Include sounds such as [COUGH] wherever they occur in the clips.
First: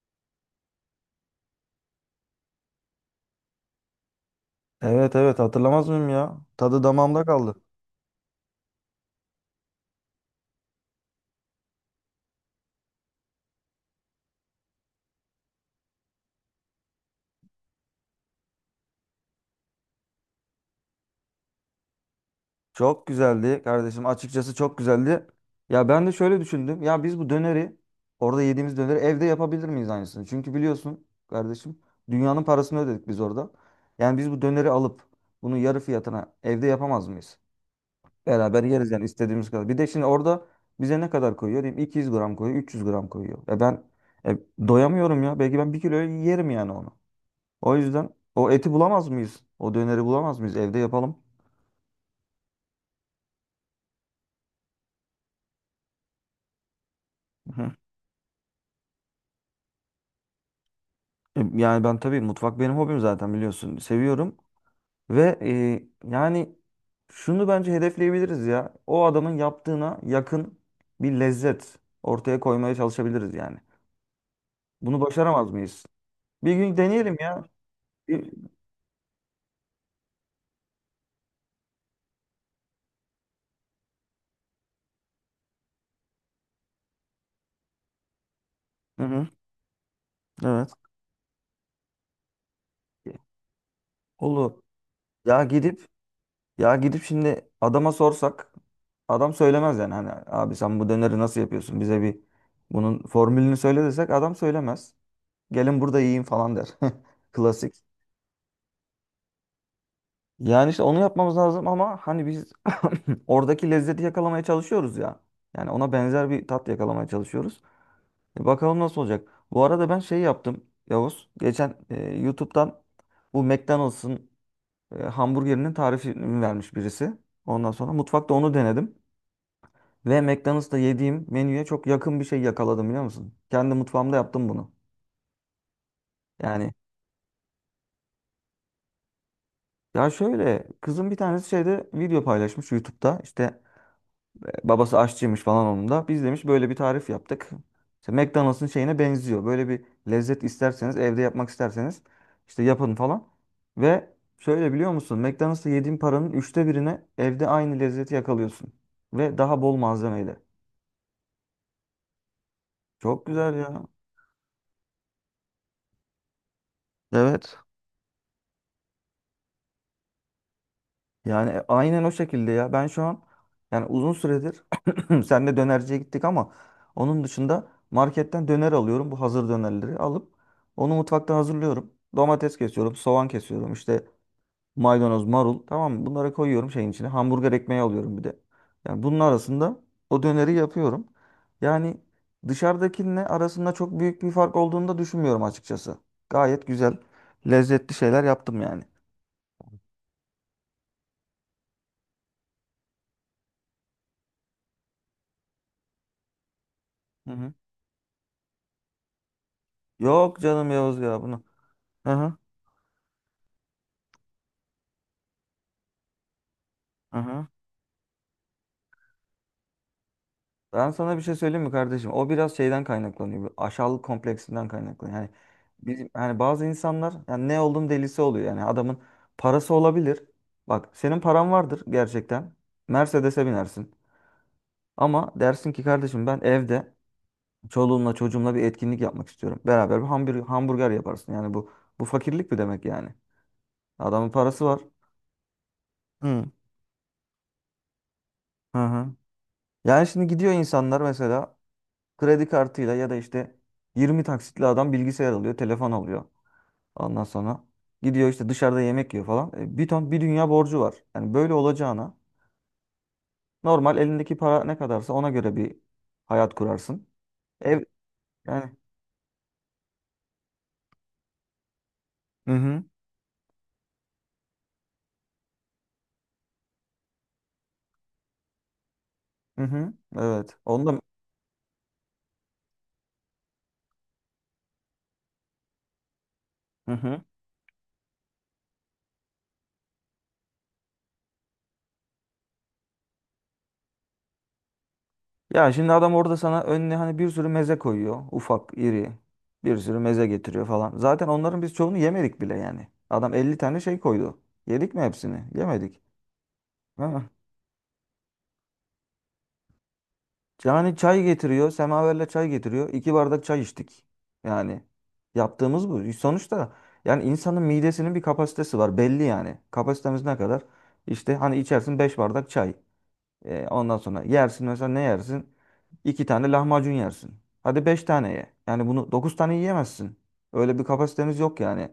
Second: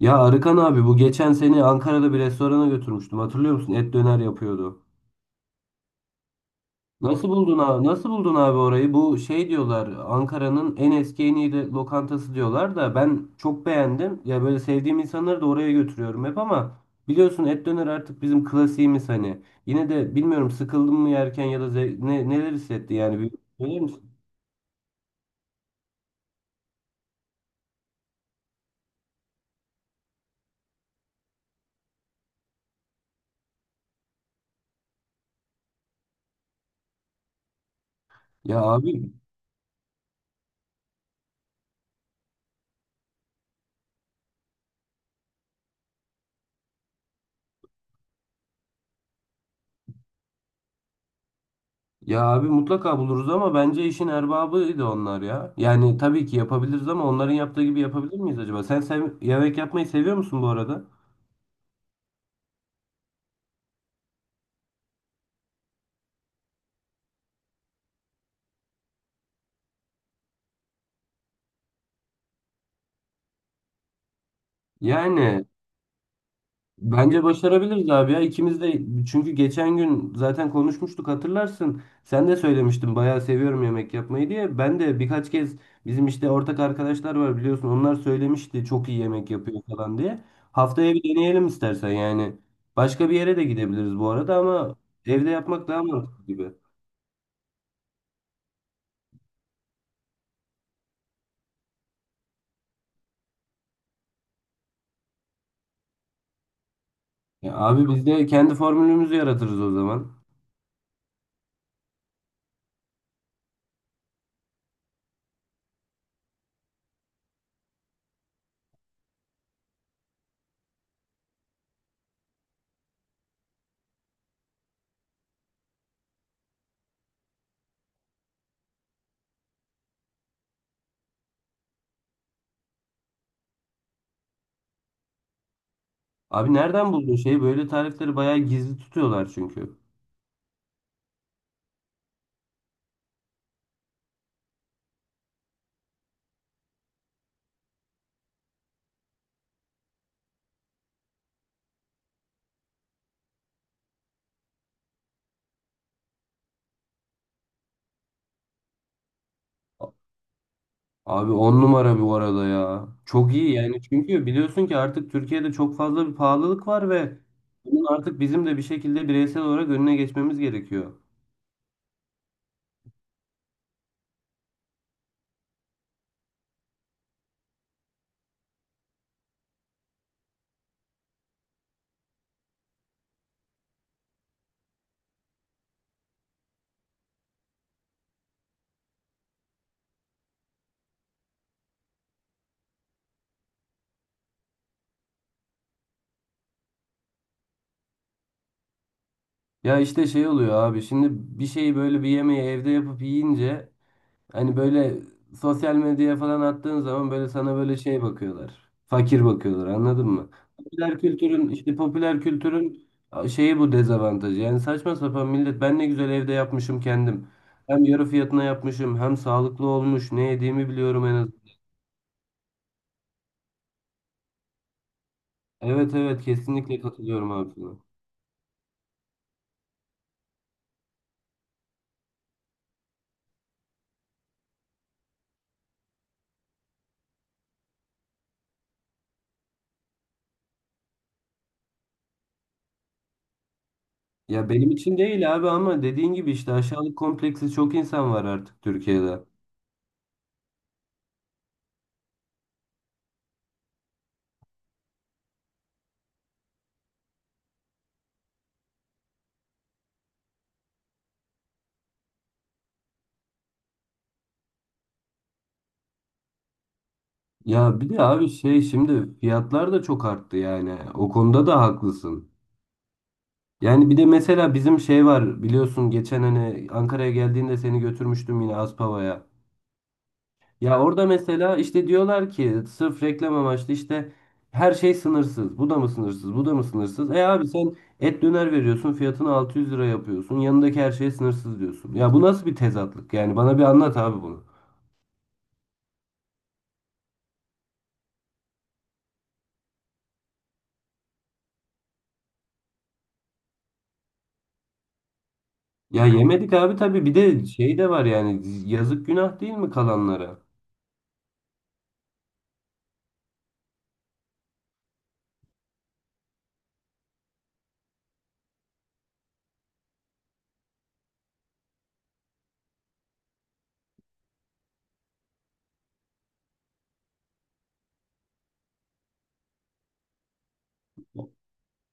Ya Arıkan abi bu geçen seni Ankara'da bir restorana götürmüştüm. Hatırlıyor musun? Et döner yapıyordu. Evet, evet, hatırlamaz mıyım ya? Tadı damağımda Nasıl kaldı. buldun abi? Nasıl buldun abi orayı? Bu şey diyorlar Ankara'nın en eski en iyi lokantası diyorlar da ben çok beğendim. Ya böyle sevdiğim insanları da oraya götürüyorum hep ama biliyorsun et döner artık bizim klasiğimiz hani. Yine de bilmiyorum sıkıldın mı yerken ya da neler hissetti Çok yani bir güzeldi söyler kardeşim. misin? Açıkçası çok güzeldi. Ya ben de şöyle düşündüm. Ya biz bu döneri orada yediğimiz döneri evde yapabilir miyiz aynısını? Çünkü biliyorsun kardeşim, dünyanın parasını ödedik biz orada. Yani biz bu döneri alıp bunu yarı fiyatına evde yapamaz mıyız? Ya Beraber yeriz abi yani istediğimiz kadar. Bir de şimdi orada bize ne kadar koyuyor? Diyeyim 200 gram koyuyor, 300 gram koyuyor. E ben e, doyamıyorum ya. Belki ben bir kilo yerim yani onu. O yüzden o eti bulamaz mıyız? O döneri bulamaz mıyız? Evde yapalım. Ya abi mutlaka buluruz ama bence işin erbabıydı onlar ya. Yani tabii ki yapabiliriz ama onların yaptığı Hı. gibi yapabilir miyiz acaba? Sen yemek yapmayı seviyor musun bu arada? Yani ben tabii mutfak benim hobim zaten biliyorsun. Seviyorum ve yani şunu bence hedefleyebiliriz ya. O adamın yaptığına yakın bir lezzet ortaya koymaya çalışabiliriz yani. Bunu Yani başaramaz mıyız? Bir gün deneyelim bence ya. başarabiliriz abi ya. Bir- İkimiz de çünkü geçen gün zaten konuşmuştuk hatırlarsın. Sen de söylemiştin bayağı seviyorum yemek yapmayı diye. Ben de birkaç kez bizim işte ortak arkadaşlar var biliyorsun. Onlar söylemişti çok iyi Hı hı. yemek yapıyor falan diye. Evet. Haftaya bir deneyelim istersen yani. Başka bir yere de gidebiliriz bu arada Olur. ama evde Ya yapmak daha gidip mantıklı gibi. Ya gidip şimdi adama sorsak adam söylemez yani. Hani abi sen bu döneri nasıl yapıyorsun? Bize bir bunun formülünü söyle desek adam söylemez. Gelin burada yiyin falan der. [LAUGHS] Ya Klasik. abi biz de kendi formülümüzü yaratırız o zaman. Yani işte onu yapmamız lazım ama hani biz [LAUGHS] [CLEARS THROAT] oradaki lezzeti yakalamaya çalışıyoruz ya. Yani ona benzer bir tat yakalamaya çalışıyoruz. E bakalım nasıl olacak. Bu arada ben şey yaptım Yavuz. Geçen YouTube'dan bu McDonald's'ın hamburgerinin tarifini vermiş birisi. Ondan sonra mutfakta onu denedim. Ve McDonald's'ta yediğim menüye çok yakın bir şey yakaladım, biliyor musun? Kendi mutfağımda yaptım bunu. Abi Yani nereden buldun şeyi? Böyle tarifleri bayağı gizli tutuyorlar çünkü. ya şöyle, kızım bir tanesi şeyde video paylaşmış YouTube'da. İşte babası aşçıymış falan onun da. Biz demiş böyle bir tarif yaptık. İşte McDonald's'ın şeyine benziyor. Böyle bir lezzet isterseniz, evde yapmak isterseniz işte yapın falan. Ve şöyle, biliyor musun? McDonald's'ta yediğin paranın üçte birine evde aynı lezzeti yakalıyorsun. Ve daha bol malzemeyle. Abi on numara bu arada ya. Çok Çok iyi güzel yani ya. çünkü biliyorsun ki artık Türkiye'de çok fazla bir pahalılık var ve Evet. bunun artık bizim de bir şekilde bireysel olarak önüne geçmemiz gerekiyor. Yani aynen o şekilde ya. Ben şu an yani uzun süredir [CLEARS THROAT] senle dönerciye gittik ama onun dışında marketten döner alıyorum. Bu hazır dönerleri alıp onu mutfakta hazırlıyorum. Domates kesiyorum, soğan kesiyorum, işte maydanoz, marul, tamam mı? Bunları koyuyorum şeyin içine. Hamburger ekmeği alıyorum bir de. Yani bunun arasında o döneri yapıyorum. Yani dışarıdakinle arasında çok büyük bir fark olduğunu da düşünmüyorum açıkçası. Gayet güzel, lezzetli şeyler yaptım yani. Ya işte şey oluyor abi şimdi bir şeyi böyle bir yemeği evde yapıp yiyince hani böyle sosyal medyaya falan attığın zaman böyle Hı hı. sana böyle şey bakıyorlar. Fakir bakıyorlar anladın mı? Yok canım Yavuz Popüler ya bunu. kültürün işte popüler Aha, kültürün şeyi bu dezavantajı. Yani saçma sapan millet ben ne güzel evde yapmışım kendim. aha. Hem yarı fiyatına yapmışım hem sağlıklı olmuş. Ne yediğimi Ben biliyorum en sana bir az. şey söyleyeyim mi kardeşim? O biraz şeyden kaynaklanıyor, bu aşağılık kompleksinden kaynaklanıyor. Yani Evet bizim evet, yani bazı kesinlikle insanlar katılıyorum yani abi ne sana. oldum delisi oluyor. Yani adamın parası olabilir. Bak, senin paran vardır gerçekten. Mercedes'e binersin. Ama dersin ki kardeşim, ben evde çoluğumla çocuğumla bir etkinlik yapmak istiyorum. Beraber bir hamburger yaparsın. Yani bu fakirlik mi demek yani? Adamın Ya parası benim var. için değil abi ama dediğin gibi Hı. işte aşağılık kompleksi çok insan var artık Hı hı. Türkiye'de. Yani şimdi gidiyor insanlar, mesela kredi kartıyla ya da işte 20 taksitli adam bilgisayar alıyor, telefon alıyor. Ondan sonra gidiyor, işte dışarıda yemek yiyor falan. E, bir ton bir dünya borcu var. Yani böyle olacağına normal elindeki para ne kadarsa ona göre bir hayat kurarsın. Ev Ya bir de abi şey yani, şimdi fiyatlar da çok arttı yani. O konuda da haklısın. hı hı, Yani bir de mesela bizim şey var biliyorsun geçen hani Ankara'ya geldiğinde seni götürmüştüm yine Aspava'ya. hı hı, evet. Ya orada mesela işte diyorlar ki sırf reklam amaçlı işte her şey sınırsız. Bu da mı sınırsız? Bu da mı Hı sınırsız? hı. E abi sen et döner veriyorsun fiyatını 600 lira yapıyorsun. Yanındaki her şey sınırsız diyorsun. Ya bu nasıl bir tezatlık? Yani bana bir anlat abi bunu. Ya şimdi adam orada sana önüne hani bir sürü meze koyuyor. Ufak, iri. Bir sürü meze getiriyor falan. Zaten onların biz çoğunu yemedik bile yani. Adam 50 tane şey koydu. Yedik mi hepsini? Yemedik. Ya yemedik abi tabii, [LAUGHS] bir de şey de var yani yazık, günah değil mi kalanlara? Yani çay getiriyor. Semaverle çay getiriyor. İki bardak çay içtik. Yani yaptığımız bu. Sonuçta yani insanın midesinin bir kapasitesi var. Belli yani. Kapasitemiz ne kadar? İşte hani içersin beş bardak çay. E, ondan sonra yersin, mesela ne yersin? İki tane lahmacun yersin. Hadi beş tane ye. Yani bunu dokuz tane yiyemezsin. Öyle bir kapasitemiz yok yani.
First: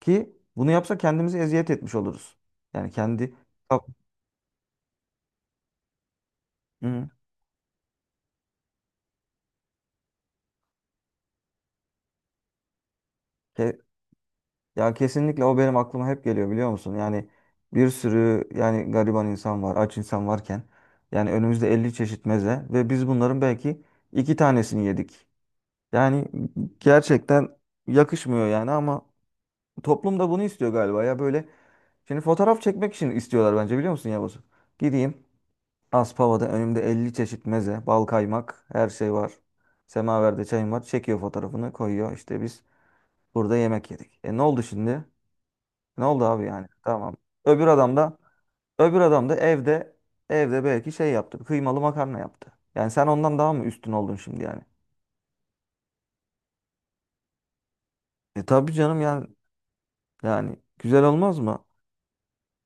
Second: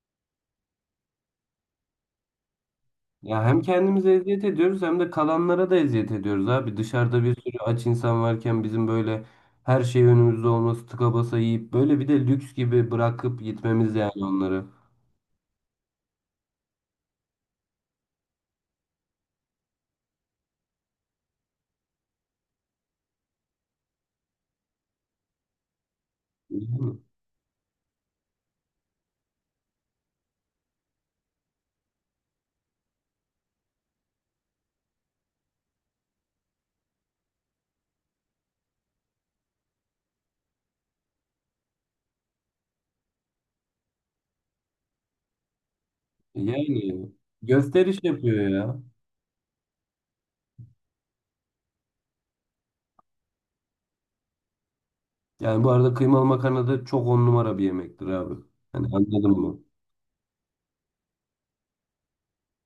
Ki bunu yapsa kendimizi eziyet etmiş oluruz. Yani kendi... Ya hem kendimize eziyet ediyoruz hem de kalanlara da eziyet ediyoruz abi. Hı. Dışarıda bir sürü aç insan varken bizim böyle her şey önümüzde olması, tıka basa yiyip böyle bir de lüks gibi bırakıp gitmemiz yani onları. Ya kesinlikle, o benim aklıma hep geliyor, biliyor musun? Yani bir sürü yani gariban insan var, aç insan varken yani önümüzde 50 çeşit meze ve biz bunların belki iki tanesini yedik. Yani Değil mi? gerçekten yakışmıyor yani, ama toplum da bunu istiyor galiba ya böyle. Şimdi fotoğraf çekmek için istiyorlar bence, biliyor musun Yavuz? Gideyim Aspava'da önümde 50 çeşit meze, bal kaymak, her şey var. Semaverde çayım var. Çekiyor fotoğrafını koyuyor. İşte biz burada yemek yedik. E ne oldu şimdi? Ne oldu abi yani? Yani Tamam. Öbür adam gösteriş da yapıyor ya. Öbür adam da evde, belki şey yaptı. Kıymalı makarna yaptı. Yani sen ondan daha mı üstün oldun şimdi yani? Yani bu arada kıymalı makarna da çok on numara bir yemektir abi. E tabii Hani canım yani anladım. Güzel olmaz mı?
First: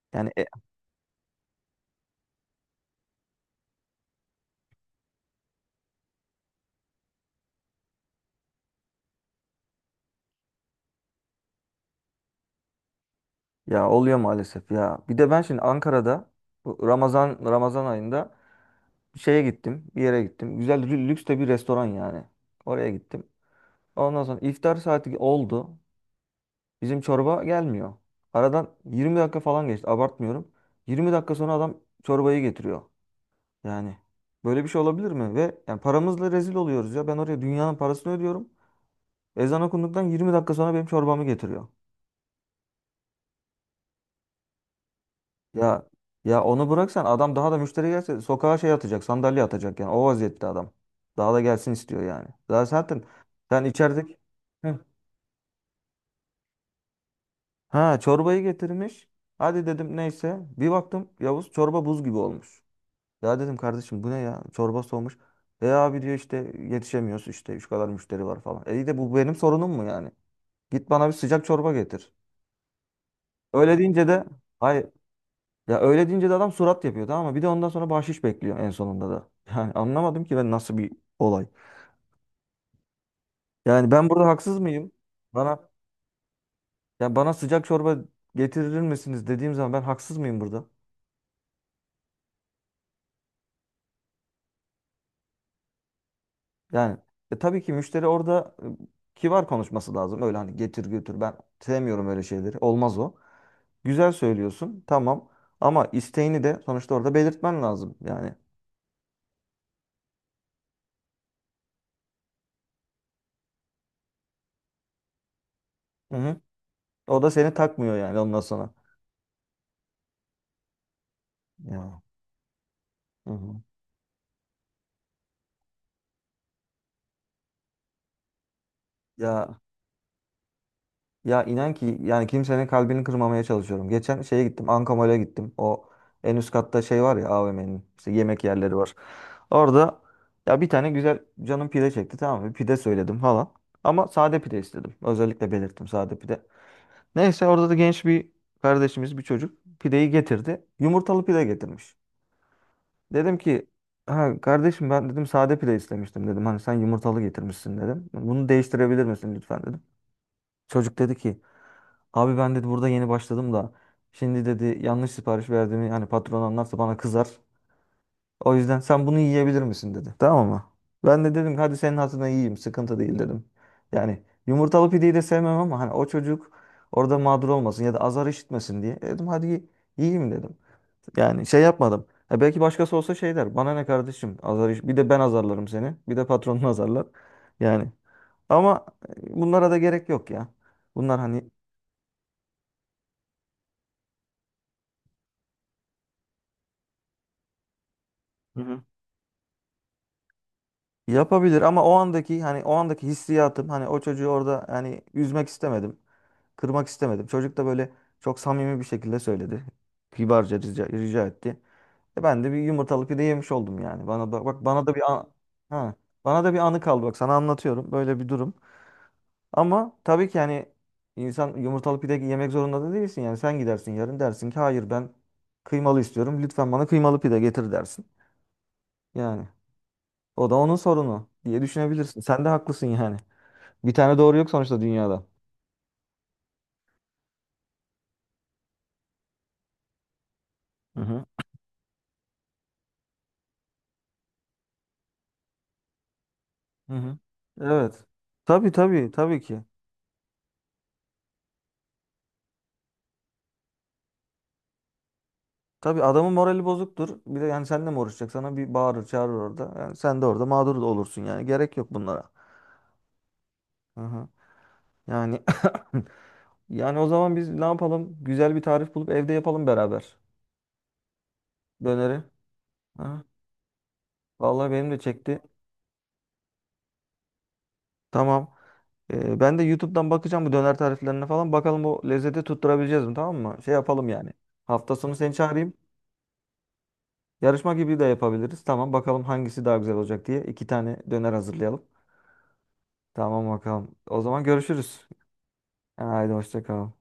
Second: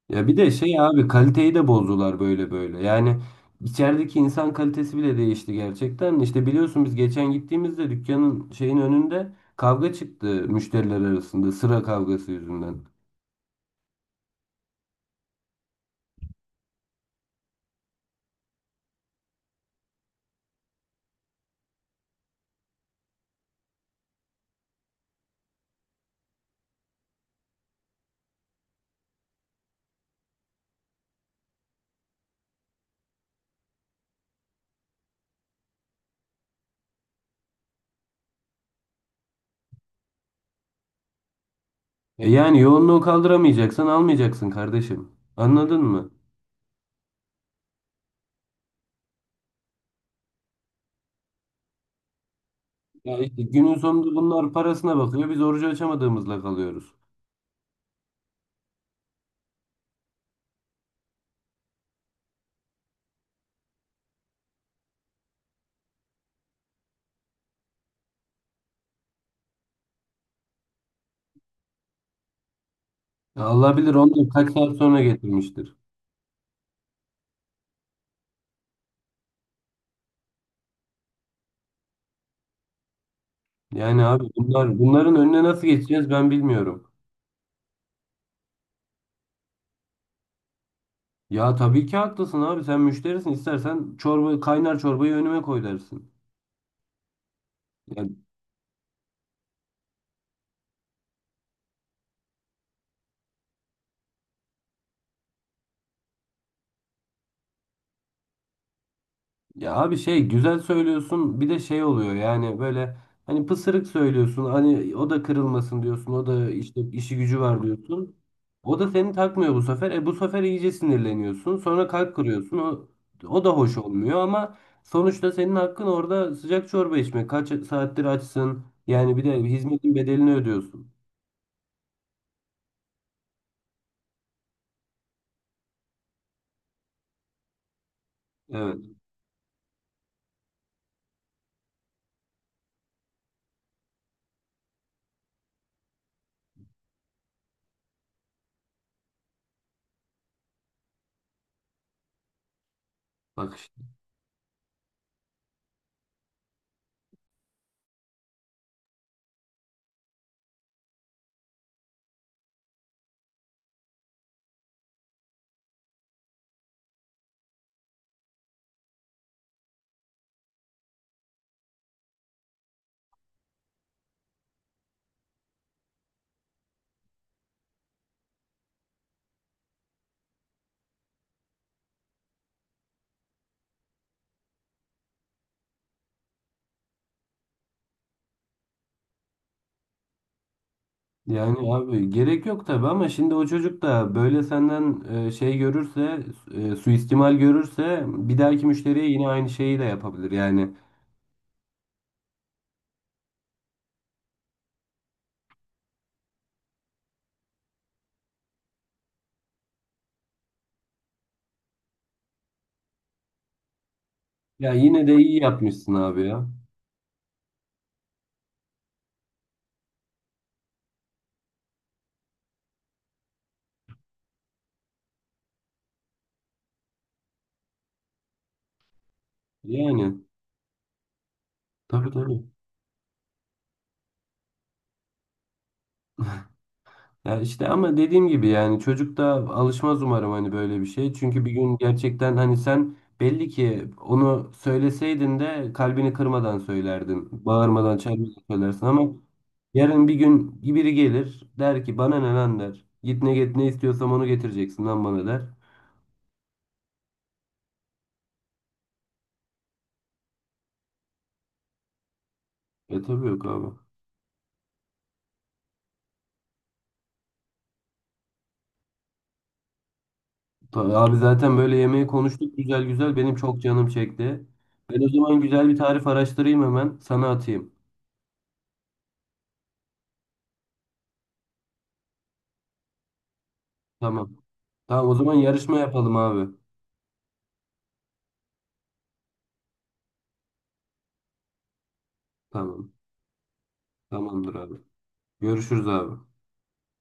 Ya Yani bir de şey abi kaliteyi de bozdular böyle böyle. Yani içerideki insan kalitesi bile değişti gerçekten. İşte biliyorsun biz geçen gittiğimizde dükkanın şeyin önünde kavga çıktı müşteriler arasında sıra kavgası yüzünden. ya oluyor maalesef ya. Bir de ben şimdi Ankara'da bu Ramazan ayında bir şeye gittim. Bir yere gittim. Güzel lüks de bir restoran yani. Oraya gittim. Ondan sonra iftar saati oldu. Bizim çorba gelmiyor. Aradan 20 dakika falan geçti. Abartmıyorum. 20 dakika sonra adam çorbayı getiriyor. Yani böyle bir şey olabilir mi? Ve yani paramızla rezil oluyoruz ya. Ben oraya dünyanın parasını ödüyorum. Ezan okunduktan 20 dakika sonra benim çorbamı getiriyor. Evet. Yani yoğunluğu kaldıramayacaksan almayacaksın kardeşim. Anladın Ya mı? Ya onu bıraksan adam daha da müşteri gelse sokağa şey atacak, sandalye atacak yani. O vaziyette adam. Daha da gelsin istiyor yani. Daha zaten Ya işte sen günün sonunda içerideki. bunlar Heh. parasına bakıyor. Biz orucu açamadığımızla kalıyoruz. Ha, çorbayı getirmiş. Hadi dedim, neyse. Bir baktım Yavuz, çorba buz gibi olmuş. Ya dedim kardeşim, bu ne ya? Çorba soğumuş. E abi diyor, işte yetişemiyoruz, işte şu kadar müşteri var falan. E iyi de, bu benim sorunum mu yani? Git bana bir sıcak çorba getir. Ya Öyle Allah bilir deyince de onları kaç saat hayır. sonra getirmiştir. Ya öyle deyince de adam surat yapıyor tamam mı? Bir de ondan sonra bahşiş bekliyor en sonunda da. [LAUGHS] Yani anlamadım ki ben, nasıl bir olay. Yani Yani ben abi burada haksız bunlar mıyım? bunların önüne nasıl Bana geçeceğiz ben bilmiyorum. Bana sıcak çorba getirir misiniz dediğim zaman ben haksız mıyım burada? Ya tabii ki haklısın abi, sen müşterisin istersen çorba kaynar, çorbayı önüme koy dersin. Yani tabii ki müşteri Ya, orada kibar konuşması lazım. Öyle hani getir götür, ben sevmiyorum öyle şeyleri. Olmaz o. Güzel söylüyorsun tamam, ama isteğini de sonuçta orada belirtmen lazım yani. ya abi şey güzel söylüyorsun bir de şey oluyor yani böyle hani pısırık söylüyorsun, hani o da kırılmasın diyorsun, Hı o hı. da işte işi O da gücü seni var takmıyor diyorsun. yani ondan sonra. O da seni takmıyor bu sefer. E bu sefer iyice sinirleniyorsun sonra Ya. kalp kırıyorsun o, Hı o da hı. hoş olmuyor ama sonuçta senin hakkın orada sıcak çorba içmek, kaç saattir açsın yani bir de Ya hizmetin bedelini ödüyorsun. Ya inan ki yani kimsenin kalbini kırmamaya çalışıyorum. Geçen şeye gittim. Ankamol'e gittim. O en üst katta şey var ya, AVM'nin işte yemek yerleri Evet, var. Orada ya bir tane güzel canım pide çekti tamam mı? Pide söyledim falan. Ama sade pide istedim. Özellikle belirttim, sade pide. Neyse orada da genç bir kardeşimiz, bir çocuk pideyi getirdi. Yumurtalı pide getirmiş. Dedim bak ki, işte. ha kardeşim ben dedim sade pide istemiştim dedim. Hani sen yumurtalı getirmişsin dedim. Bunu değiştirebilir misin lütfen dedim. Çocuk dedi ki, abi ben dedi burada yeni başladım da, şimdi dedi yanlış sipariş verdiğimi hani patron anlarsa bana kızar. O yüzden sen bunu yiyebilir misin dedi. Tamam mı? Ben de dedim ki, hadi senin hatırına yiyeyim, sıkıntı değil dedim. Yani yumurtalı pideyi de sevmem ama hani o çocuk orada mağdur olmasın ya da azar işitmesin diye. E dedim hadi yiyeyim dedim. Yani şey yapmadım. Ha, belki başkası olsa şey der. Bana ne kardeşim? Azar iş. Bir de ben azarlarım seni. Bir de patronun [LAUGHS] azarlar. Yani ama bunlara da gerek yok ya. Bunlar hani. Yani abi gerek yok tabii ama şimdi o çocuk da böyle senden şey görürse, suistimal görürse bir dahaki müşteriye yine aynı şeyi de yapabilir. Yani Yapabilir ama o andaki hani o andaki hissiyatım, hani o çocuğu orada hani üzmek istemedim. Kırmak istemedim. Çocuk da böyle çok samimi bir şekilde söyledi. Kibarca rica etti. E ben de bir yumurtalı pide yemiş oldum yani. Bana da bak, ya bana da bir yine de an, iyi yapmışsın ha, abi bana ya. da bir anı kaldı, bak sana anlatıyorum böyle bir durum. Ama tabii ki hani insan yumurtalı pide yemek zorunda da değilsin, yani sen gidersin yarın dersin ki hayır, ben kıymalı istiyorum. Lütfen bana kıymalı pide getir dersin. Yani Yani o da onun sorunu diye tabii düşünebilirsin. tabii. Sen de haklısın yani. Bir tane doğru yok sonuçta dünyada. Ya işte ama dediğim gibi yani çocuk da alışmaz umarım hani böyle bir Hı şey. hı. Çünkü bir gün gerçekten hani sen belli ki onu söyleseydin de kalbini kırmadan Hı hı. söylerdin. Bağırmadan, Evet. çağırmadan Tabii, söylersin tabii, ama tabii ki. yarın bir gün biri gelir der ki bana ne lan der. Git ne istiyorsam onu getireceksin lan bana der. Tabii adamın morali bozuktur. Bir de yani seninle mi uğraşacak? Sana bir bağırır çağırır orada. Yani sen de orada mağdur da olursun yani. Gerek yok bunlara. E tabii yok abi. Hı hı. Yani [COUGHS] [LAUGHS] yani o zaman biz ne yapalım? Güzel bir tarif bulup evde yapalım beraber. Abi zaten böyle yemeği Döneri. konuştuk güzel güzel, Hı. benim çok canım çekti. Vallahi benim de Ben o çekti. zaman güzel bir tarif araştırayım hemen sana atayım. Tamam. Ben de YouTube'dan bakacağım bu döner tariflerine falan. Bakalım o lezzeti tutturabileceğiz mi? Tamam mı? Şey yapalım yani. Tamam. Hafta Tamam, sonu o seni zaman çağırayım. yarışma yapalım abi. Yarışma gibi de yapabiliriz. Tamam bakalım hangisi daha güzel olacak diye iki tane döner hazırlayalım. Tamam. Tamam bakalım. O zaman Tamamdır abi. görüşürüz. Görüşürüz abi. Haydi hoşça kal.